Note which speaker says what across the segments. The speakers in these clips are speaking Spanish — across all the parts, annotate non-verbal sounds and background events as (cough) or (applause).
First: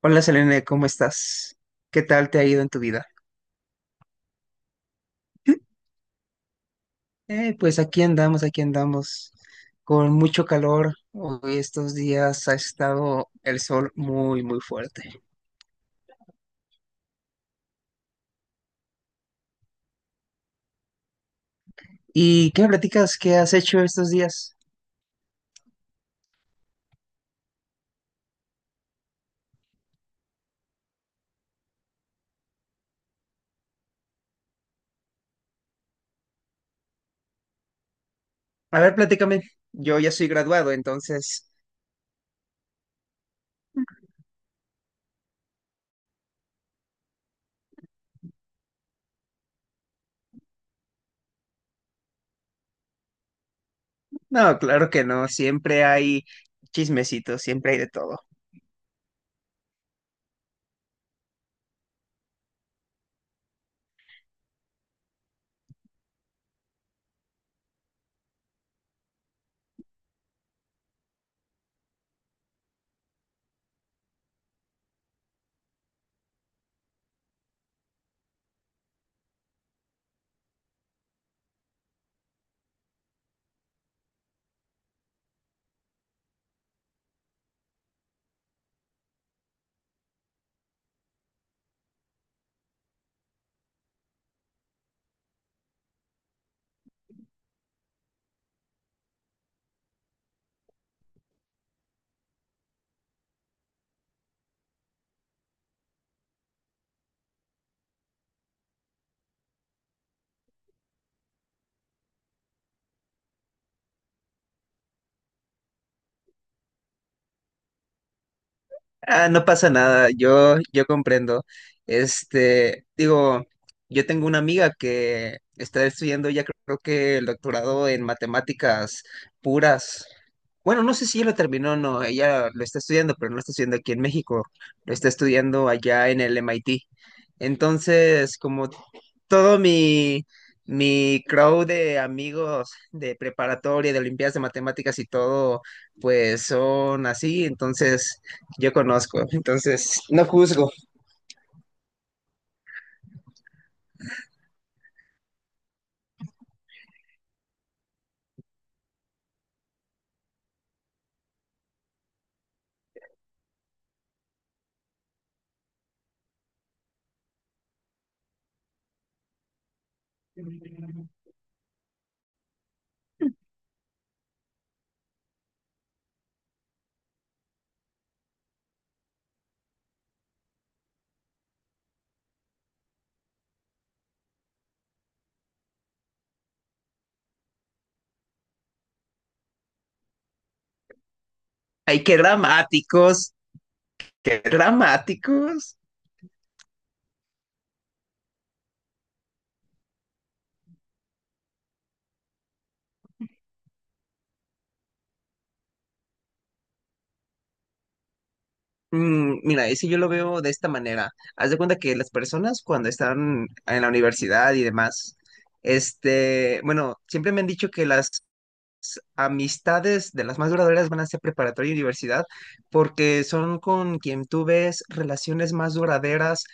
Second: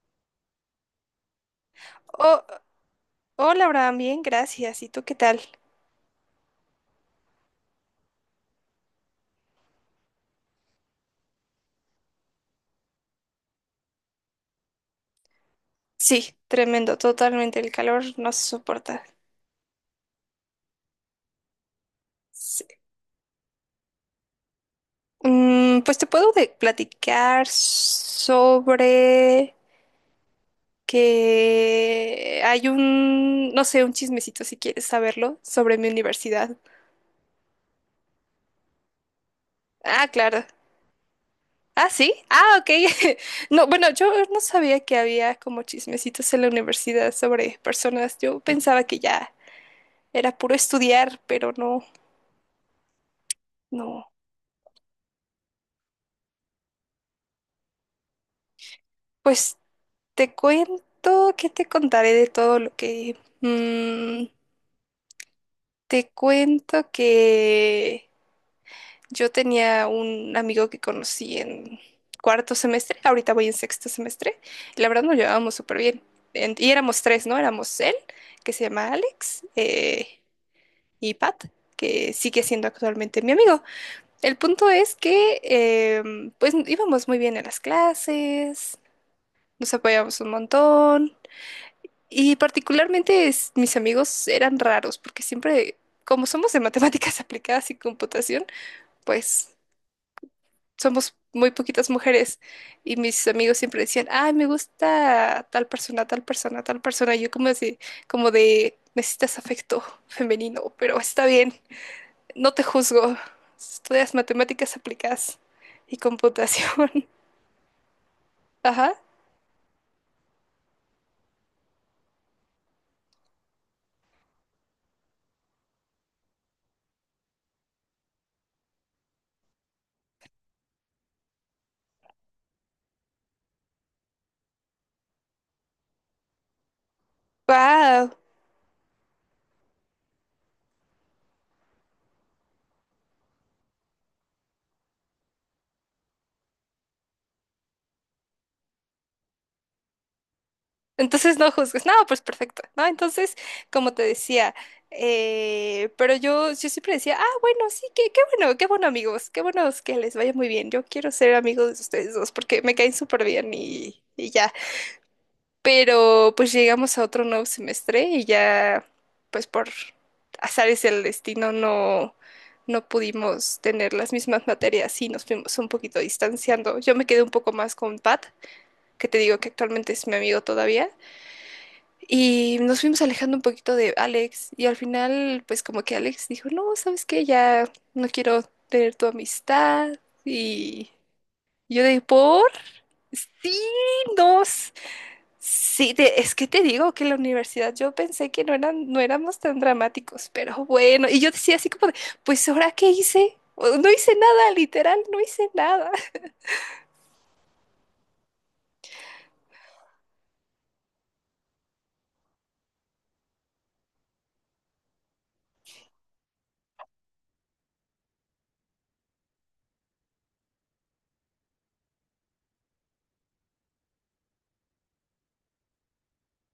Speaker 1: Hola Selene, ¿cómo estás? ¿Qué tal te
Speaker 2: Oh,
Speaker 1: ha ido en tu vida?
Speaker 2: hola, Abraham, bien, gracias. ¿Y tú qué tal?
Speaker 1: Pues aquí andamos, con mucho calor. Hoy estos días ha estado el sol muy, muy fuerte.
Speaker 2: Sí, tremendo, totalmente. El calor no se soporta.
Speaker 1: ¿Y qué
Speaker 2: Sí.
Speaker 1: me platicas? ¿Qué has hecho estos días?
Speaker 2: Pues te puedo platicar sobre que hay un, no sé, un chismecito si quieres saberlo, sobre mi universidad.
Speaker 1: A ver, platícame. Yo
Speaker 2: Ah,
Speaker 1: ya soy
Speaker 2: claro.
Speaker 1: graduado, entonces...
Speaker 2: Ah, sí. Ah, ok. (laughs) No, bueno, yo no sabía que había como chismecitos en la universidad sobre personas. Yo pensaba que ya era puro estudiar, pero no, no.
Speaker 1: No, claro que no. Siempre hay chismecitos, siempre hay de todo.
Speaker 2: Pues, te cuento, que te contaré de todo lo que... te cuento que yo tenía un amigo que conocí en cuarto semestre, ahorita voy en sexto semestre, y la verdad nos llevábamos súper bien. Y éramos tres, ¿no? Éramos él, que se llama Alex, y Pat, que sigue siendo actualmente mi amigo. El punto es que, pues, íbamos muy bien en las clases, nos apoyábamos un montón. Y particularmente mis amigos eran raros, porque siempre, como somos de matemáticas (laughs) aplicadas y computación, pues somos muy poquitas mujeres. Y mis amigos siempre decían, ay, me gusta tal persona, tal persona, tal persona. Y yo como así, como de, necesitas afecto femenino, pero está bien, no te juzgo. Estudias matemáticas aplicadas y computación. (laughs) Ajá.
Speaker 1: Ah, no pasa nada, yo comprendo. Este, digo, yo tengo una amiga que está estudiando ya creo que el doctorado en matemáticas puras. Bueno, no sé si ella lo terminó o no, ella lo está estudiando, pero no lo está estudiando aquí en México, lo está estudiando allá en el MIT.
Speaker 2: Wow.
Speaker 1: Entonces, como todo mi crowd de amigos de preparatoria, de Olimpiadas de Matemáticas y todo, pues son así, entonces yo conozco, entonces no juzgo.
Speaker 2: Entonces no juzgues. No, pues perfecto, ¿no? Entonces, como te decía, pero yo siempre decía, ah, bueno, sí, qué bueno, qué bueno amigos, qué buenos que les vaya muy bien. Yo quiero ser amigos de ustedes dos porque me caen súper bien y ya. Pero pues llegamos a otro nuevo semestre y ya, pues por azares del destino no, no pudimos tener las mismas materias y nos fuimos un poquito distanciando. Yo me quedé un poco más con Pat, que te digo que actualmente es mi amigo todavía. Y nos fuimos alejando un poquito de Alex y al final pues como que Alex dijo, no, ¿sabes qué? Ya no quiero tener tu amistad. Y yo de
Speaker 1: Ay, qué
Speaker 2: por...
Speaker 1: dramáticos,
Speaker 2: Sí,
Speaker 1: qué
Speaker 2: nos.
Speaker 1: dramáticos.
Speaker 2: Sí, es que te digo que en la universidad yo pensé que no eran, no éramos tan dramáticos, pero bueno, y yo decía así como de, pues ¿ahora qué hice? No hice nada, literal, no hice nada. (laughs)
Speaker 1: Mm, mira, y si yo lo veo de esta manera, haz de cuenta que las personas cuando están en la universidad y demás, este, bueno, siempre me han dicho que las amistades de las más duraderas van a ser preparatoria y universidad, porque son con quien tú ves relaciones más duraderas,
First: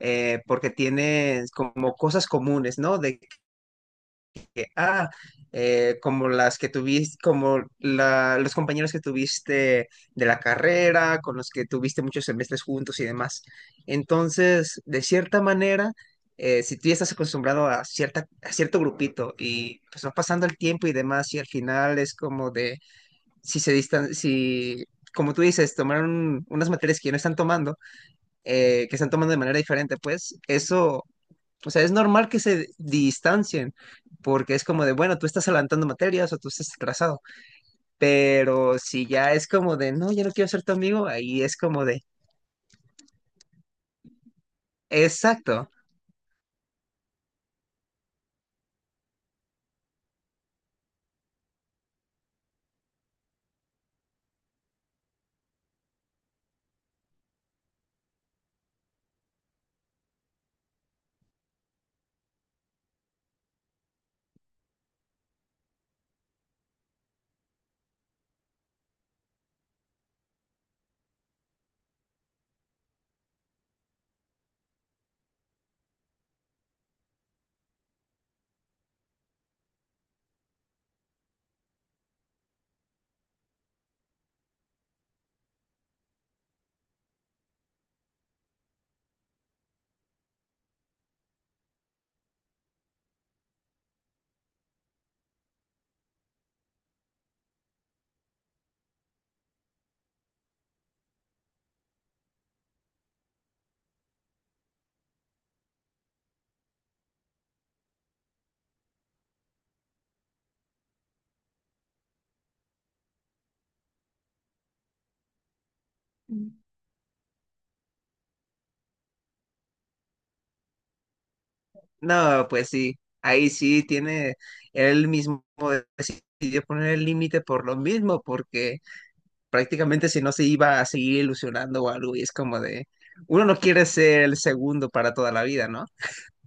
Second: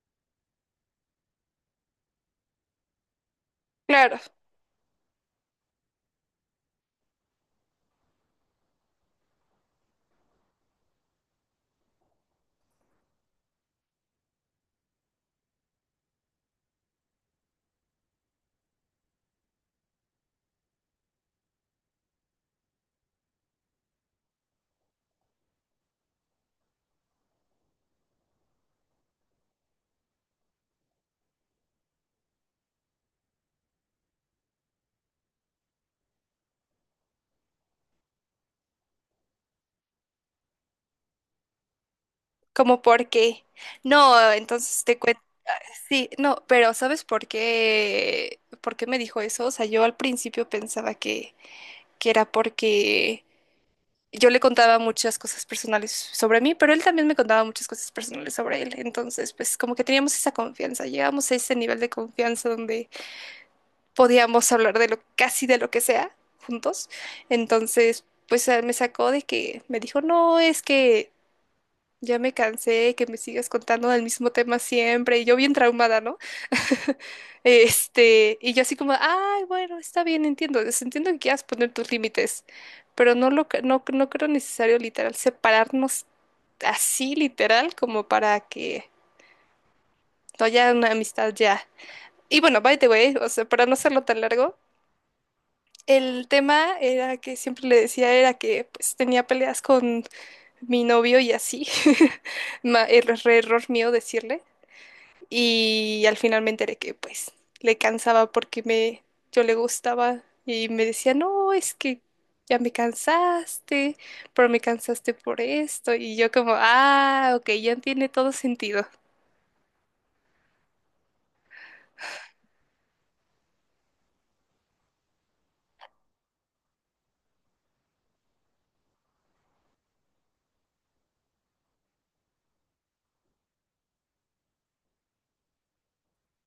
Speaker 1: porque tienes como cosas comunes, ¿no? De
Speaker 2: Claro,
Speaker 1: ah, como las que tuviste, como la- los compañeros que tuviste de la carrera, con los que tuviste muchos semestres juntos y demás. Entonces, de cierta manera, si tú ya estás acostumbrado a cierta, a cierto grupito y pues va pasando el tiempo y demás, y al final es como de, si se distan, si, como tú dices, tomaron unas materias que ya no están tomando, que están tomando de manera diferente, pues eso o sea, es normal que se distancien, porque es como de, bueno, tú estás adelantando materias o tú estás atrasado, pero si ya es como de, no, ya no quiero ser tu amigo, ahí es como de,
Speaker 2: como porque. No, entonces te cuento.
Speaker 1: exacto.
Speaker 2: Sí, no, pero ¿sabes por qué me dijo eso? O sea, yo al principio pensaba que era porque yo le contaba muchas cosas personales sobre mí, pero él también me contaba muchas cosas personales sobre él. Entonces, pues como que teníamos esa confianza, llegamos a ese nivel de confianza donde podíamos hablar de lo, casi de lo que sea juntos. Entonces, pues me sacó de que me dijo, no, es que ya me cansé de que me sigas contando del mismo tema siempre, y yo bien traumada, ¿no? (laughs) Este, y yo así como, ay, bueno, está bien, entiendo, entiendo que quieras poner tus límites, pero no lo, no, no creo necesario literal separarnos así literal como para que no haya una amistad ya. Y bueno, by the way, o sea, para no hacerlo tan largo, el tema era que siempre le decía era que pues tenía peleas con mi novio y así. (laughs) Ma- er- Error mío decirle. Y al final me enteré que pues le cansaba porque me, yo le gustaba y me decía, no, es que ya me cansaste, pero me cansaste por esto. Y yo como, ah, ok, ya tiene todo sentido.
Speaker 1: No, pues sí, ahí sí tiene él mismo decidió poner el límite por lo mismo, porque prácticamente si no se iba a seguir ilusionando o algo, y es como de, uno no quiere ser el segundo para toda la vida, ¿no?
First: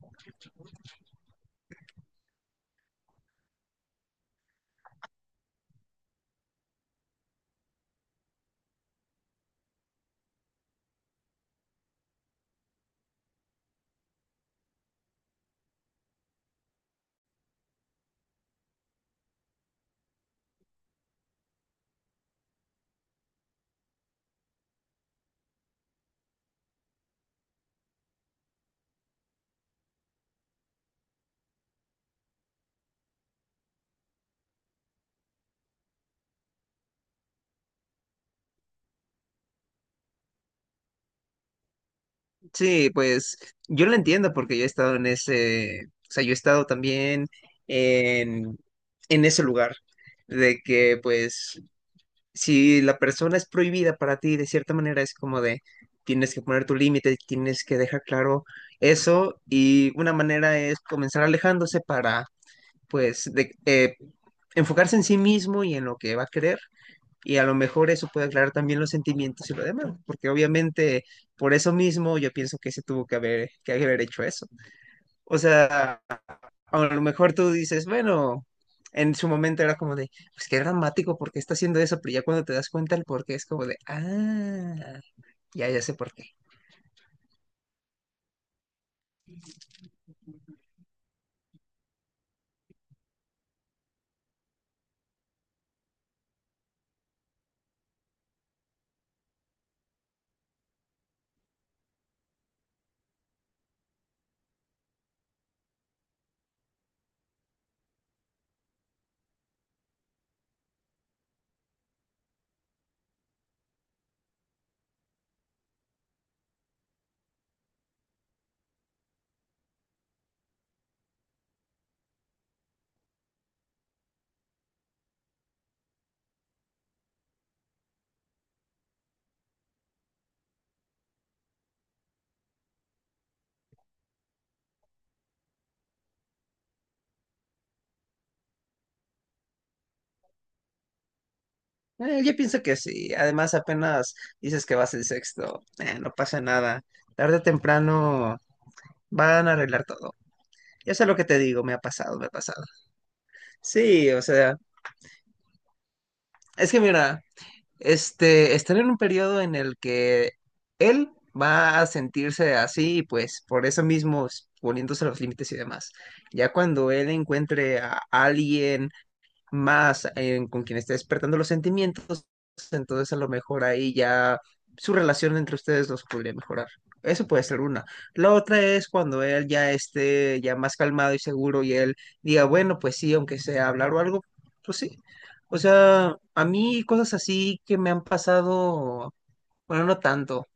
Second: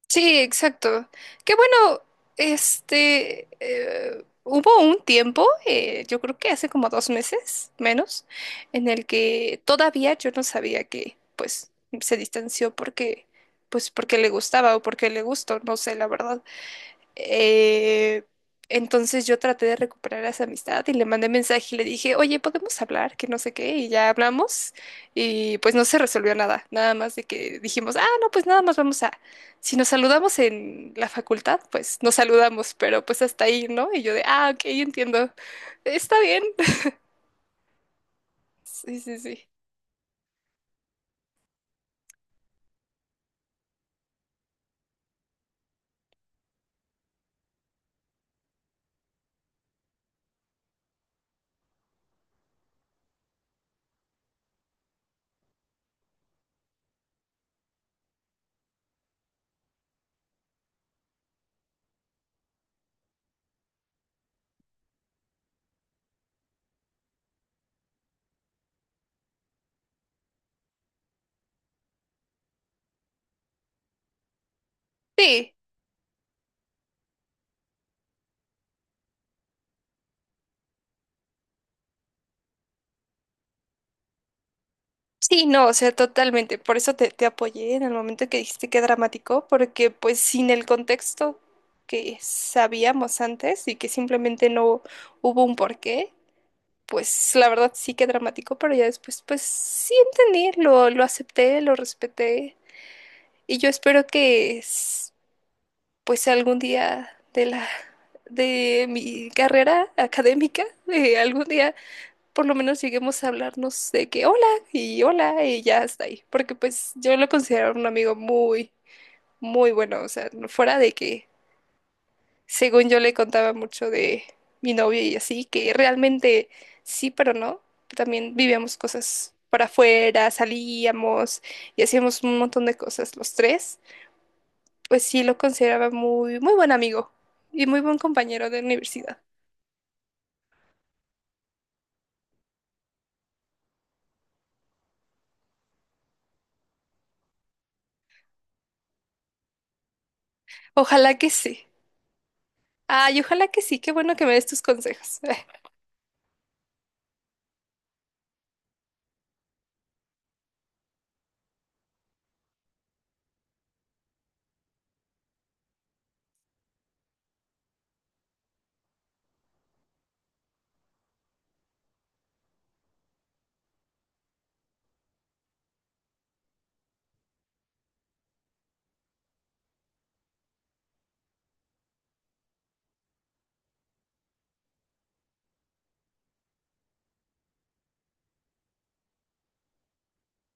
Speaker 2: Sí, exacto. Qué bueno, este, hubo un tiempo, yo creo que hace como 2 meses, menos, en el que todavía yo no sabía que, pues, se distanció porque, pues, porque le gustaba o porque le gustó, no sé, la verdad. Eh, entonces yo traté de recuperar esa amistad y le mandé mensaje y le dije, oye, ¿podemos hablar? Que no sé qué, y ya hablamos y pues no se resolvió nada, nada más de que dijimos, ah, no, pues nada más vamos a, si nos saludamos en la facultad, pues nos saludamos, pero pues hasta ahí, ¿no? Y yo de, ah, ok, entiendo, está bien. (laughs) Sí, sí, sí.
Speaker 1: Sí, pues yo lo entiendo porque yo he estado en ese, o sea, yo he estado también en, en ese lugar de que pues si la persona es prohibida para ti de cierta manera es como de tienes que poner tu límite, tienes que dejar claro eso y una manera es comenzar alejándose para pues de, enfocarse en sí mismo y en lo que va a querer y a lo mejor eso puede aclarar también los sentimientos y lo demás, porque obviamente por eso mismo yo pienso que se tuvo que haber hecho eso. O
Speaker 2: Sí.
Speaker 1: sea, a lo mejor tú dices, bueno, en su momento era como de, pues qué dramático, porque está haciendo eso? Pero ya cuando te das cuenta el por qué es como de, ah,
Speaker 2: Sí, no,
Speaker 1: ya,
Speaker 2: o
Speaker 1: ya
Speaker 2: sea,
Speaker 1: sé por qué.
Speaker 2: totalmente. Por eso te apoyé en el momento que dijiste que dramático, porque pues sin el contexto que sabíamos antes y que simplemente no hubo un porqué, pues la verdad sí que dramático, pero ya después pues sí entendí, lo acepté, lo respeté y yo espero que pues algún día de la de mi carrera académica, algún día por lo menos lleguemos a hablarnos de que hola y hola y ya está ahí. Porque pues yo lo considero un amigo muy, muy bueno. O sea, fuera de que según yo le contaba mucho de mi novio y así, que realmente sí, pero no. También vivíamos cosas para afuera, salíamos y hacíamos un montón de cosas los tres. Pues sí lo consideraba muy, muy buen amigo y muy buen compañero de universidad.
Speaker 1: Yo pienso que sí, además apenas dices que vas el sexto, no pasa nada, tarde o temprano van a arreglar todo. Ya sé lo
Speaker 2: Ojalá
Speaker 1: que
Speaker 2: que
Speaker 1: te digo,
Speaker 2: sí.
Speaker 1: me ha pasado, me ha pasado.
Speaker 2: Ay, ojalá que sí. Qué
Speaker 1: Sí,
Speaker 2: bueno
Speaker 1: o
Speaker 2: que me des
Speaker 1: sea,
Speaker 2: tus consejos. (laughs)
Speaker 1: es que mira, este, están en un periodo en el que él va a sentirse así y pues por eso mismo s- poniéndose los límites y demás. Ya cuando él encuentre a alguien más en- con quien esté despertando los sentimientos, entonces a lo mejor ahí ya su relación entre ustedes los podría mejorar. Eso puede ser una. La otra es cuando él ya esté ya más calmado y seguro y él diga, bueno, pues sí, aunque sea hablar o algo, pues sí. O sea, a mí cosas así que me han pasado, bueno, no tanto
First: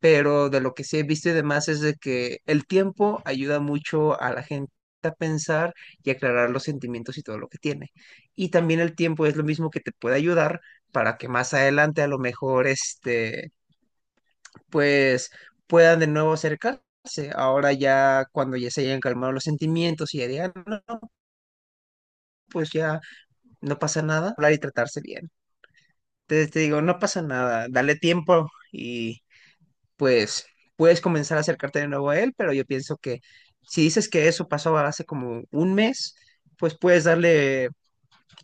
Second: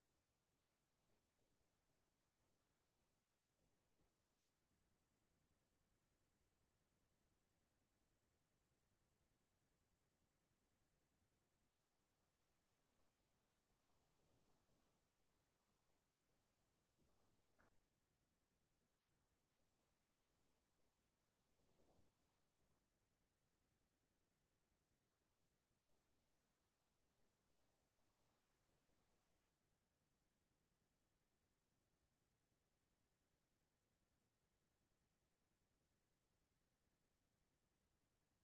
Speaker 1: pero de lo que sí he visto y demás es de que el tiempo ayuda mucho a la gente a pensar y aclarar los sentimientos y todo lo que tiene. Y también el tiempo es lo mismo que te puede ayudar para que más adelante a lo mejor este pues puedan de nuevo acercarse. Ahora ya cuando ya se hayan calmado los sentimientos y ya digan, "No, no, pues ya no pasa nada, hablar y tratarse bien. Entonces te digo, no pasa nada, dale tiempo y pues puedes comenzar a acercarte de nuevo a él, pero yo pienso que si dices que eso pasó hace como un mes, pues puedes darle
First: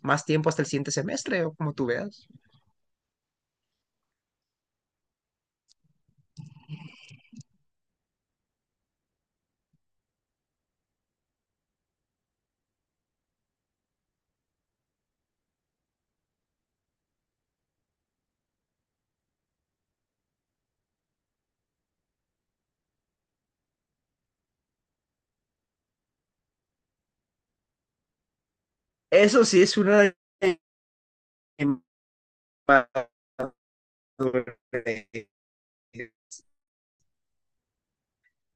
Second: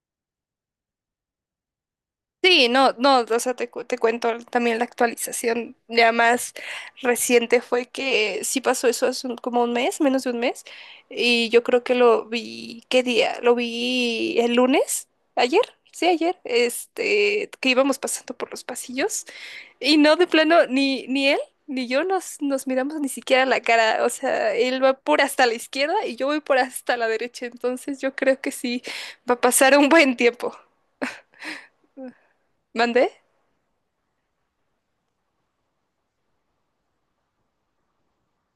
Speaker 1: más tiempo hasta el siguiente semestre o como tú veas.
Speaker 2: Sí, no, no, o sea, te cuento también la actualización ya más reciente fue que sí pasó eso hace como un mes, menos de un mes, y yo creo que lo vi, ¿qué día? Lo vi el lunes, ayer, sí, ayer, este, que íbamos pasando por los pasillos, y no, de plano, ni, ni él, ni yo nos, nos miramos ni siquiera la cara, o sea, él va por hasta la izquierda y yo voy por hasta la derecha, entonces yo creo que sí, va a
Speaker 1: Eso sí
Speaker 2: pasar
Speaker 1: es
Speaker 2: un
Speaker 1: una
Speaker 2: buen tiempo, ¿mandé?
Speaker 1: de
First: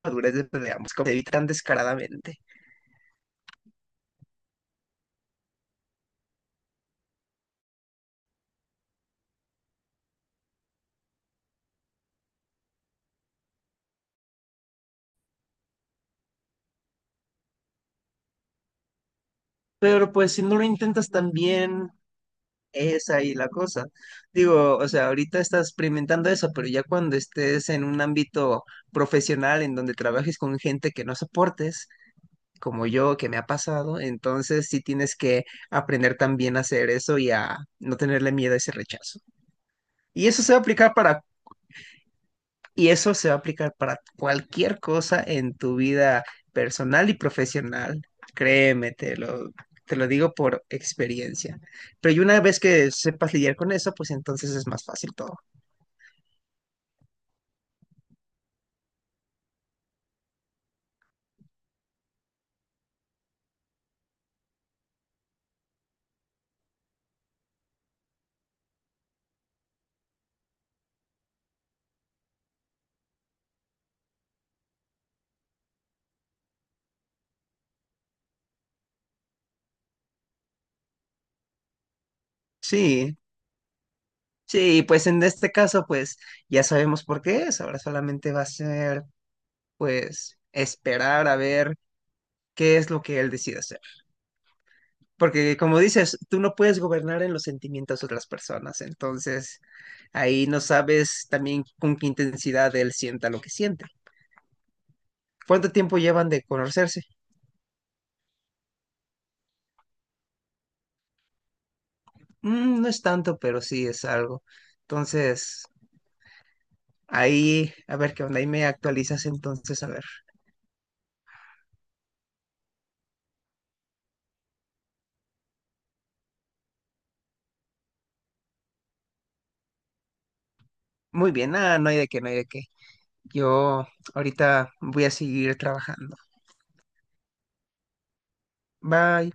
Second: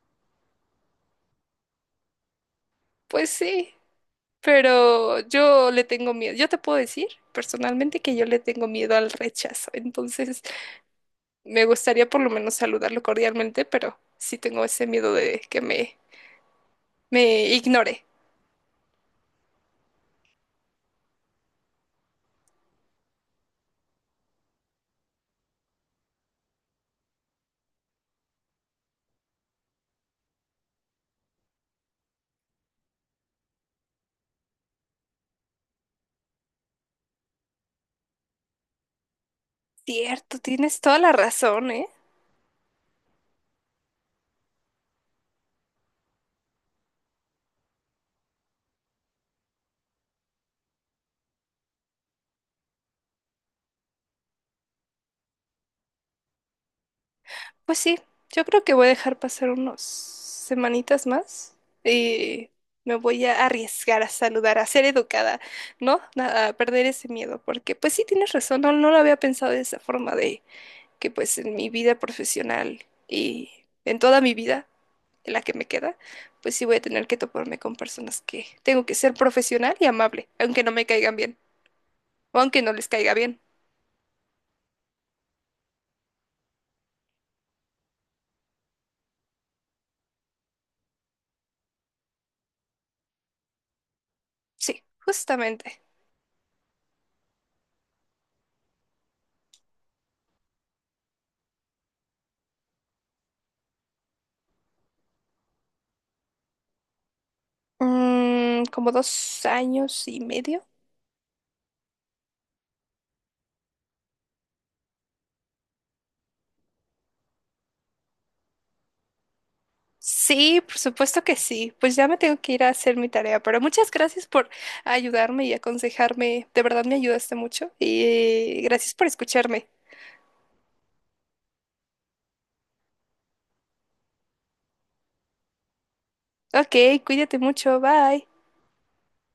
Speaker 1: madurez de ambos, como se evitan descaradamente.
Speaker 2: Pues sí. Pero yo le tengo miedo. Yo te puedo decir personalmente que yo le tengo miedo al rechazo. Entonces, me gustaría por lo menos saludarlo cordialmente, pero sí tengo ese miedo de que me ignore.
Speaker 1: Pero pues si no lo intentas también, es ahí la cosa. Digo, o sea, ahorita estás experimentando eso, pero ya cuando estés en un ámbito profesional en donde trabajes con gente que no soportes, como yo, que me ha pasado, entonces sí tienes que aprender también a hacer eso y a no tenerle miedo a ese rechazo. Y
Speaker 2: Cierto,
Speaker 1: eso se va a
Speaker 2: tienes
Speaker 1: aplicar
Speaker 2: toda la
Speaker 1: para,
Speaker 2: razón, ¿eh?
Speaker 1: y eso se va a aplicar para cualquier cosa en tu vida personal y profesional. Créeme, te lo digo por experiencia. Pero y una vez que sepas lidiar con eso, pues entonces es más fácil todo.
Speaker 2: Pues sí, yo creo que voy a dejar pasar unos semanitas más y me voy a arriesgar a saludar, a ser educada, ¿no? A perder ese miedo, porque pues sí tienes razón, no, no lo había pensado de esa forma que pues en mi vida profesional y en toda mi vida, en la que me queda, pues sí voy a tener que toparme con personas que tengo que ser profesional y amable, aunque no me caigan bien, o aunque no les caiga
Speaker 1: Sí,
Speaker 2: bien.
Speaker 1: sí, pues en este caso, pues ya sabemos por qué es. Ahora solamente va a ser, pues, esperar a ver qué es lo que él decide hacer.
Speaker 2: Sí,
Speaker 1: Porque como
Speaker 2: justamente.
Speaker 1: dices, tú no puedes gobernar en los sentimientos de otras personas. Entonces, ahí no sabes también con qué intensidad él sienta lo que siente. ¿Cuánto tiempo llevan de conocerse?
Speaker 2: Mm, como 2 años y medio.
Speaker 1: Mm, no es tanto, pero sí es algo. Entonces, ahí, a ver qué onda, ahí me actualizas entonces, a ver.
Speaker 2: Sí, por supuesto que sí. Pues ya me tengo que ir a hacer mi tarea, pero muchas gracias por ayudarme y aconsejarme. De verdad me ayudaste mucho y gracias por escucharme.
Speaker 1: Muy bien, ah, no hay de qué, no hay de qué. Yo ahorita voy a seguir trabajando.
Speaker 2: Ok, cuídate mucho. Bye.
Speaker 1: Bye.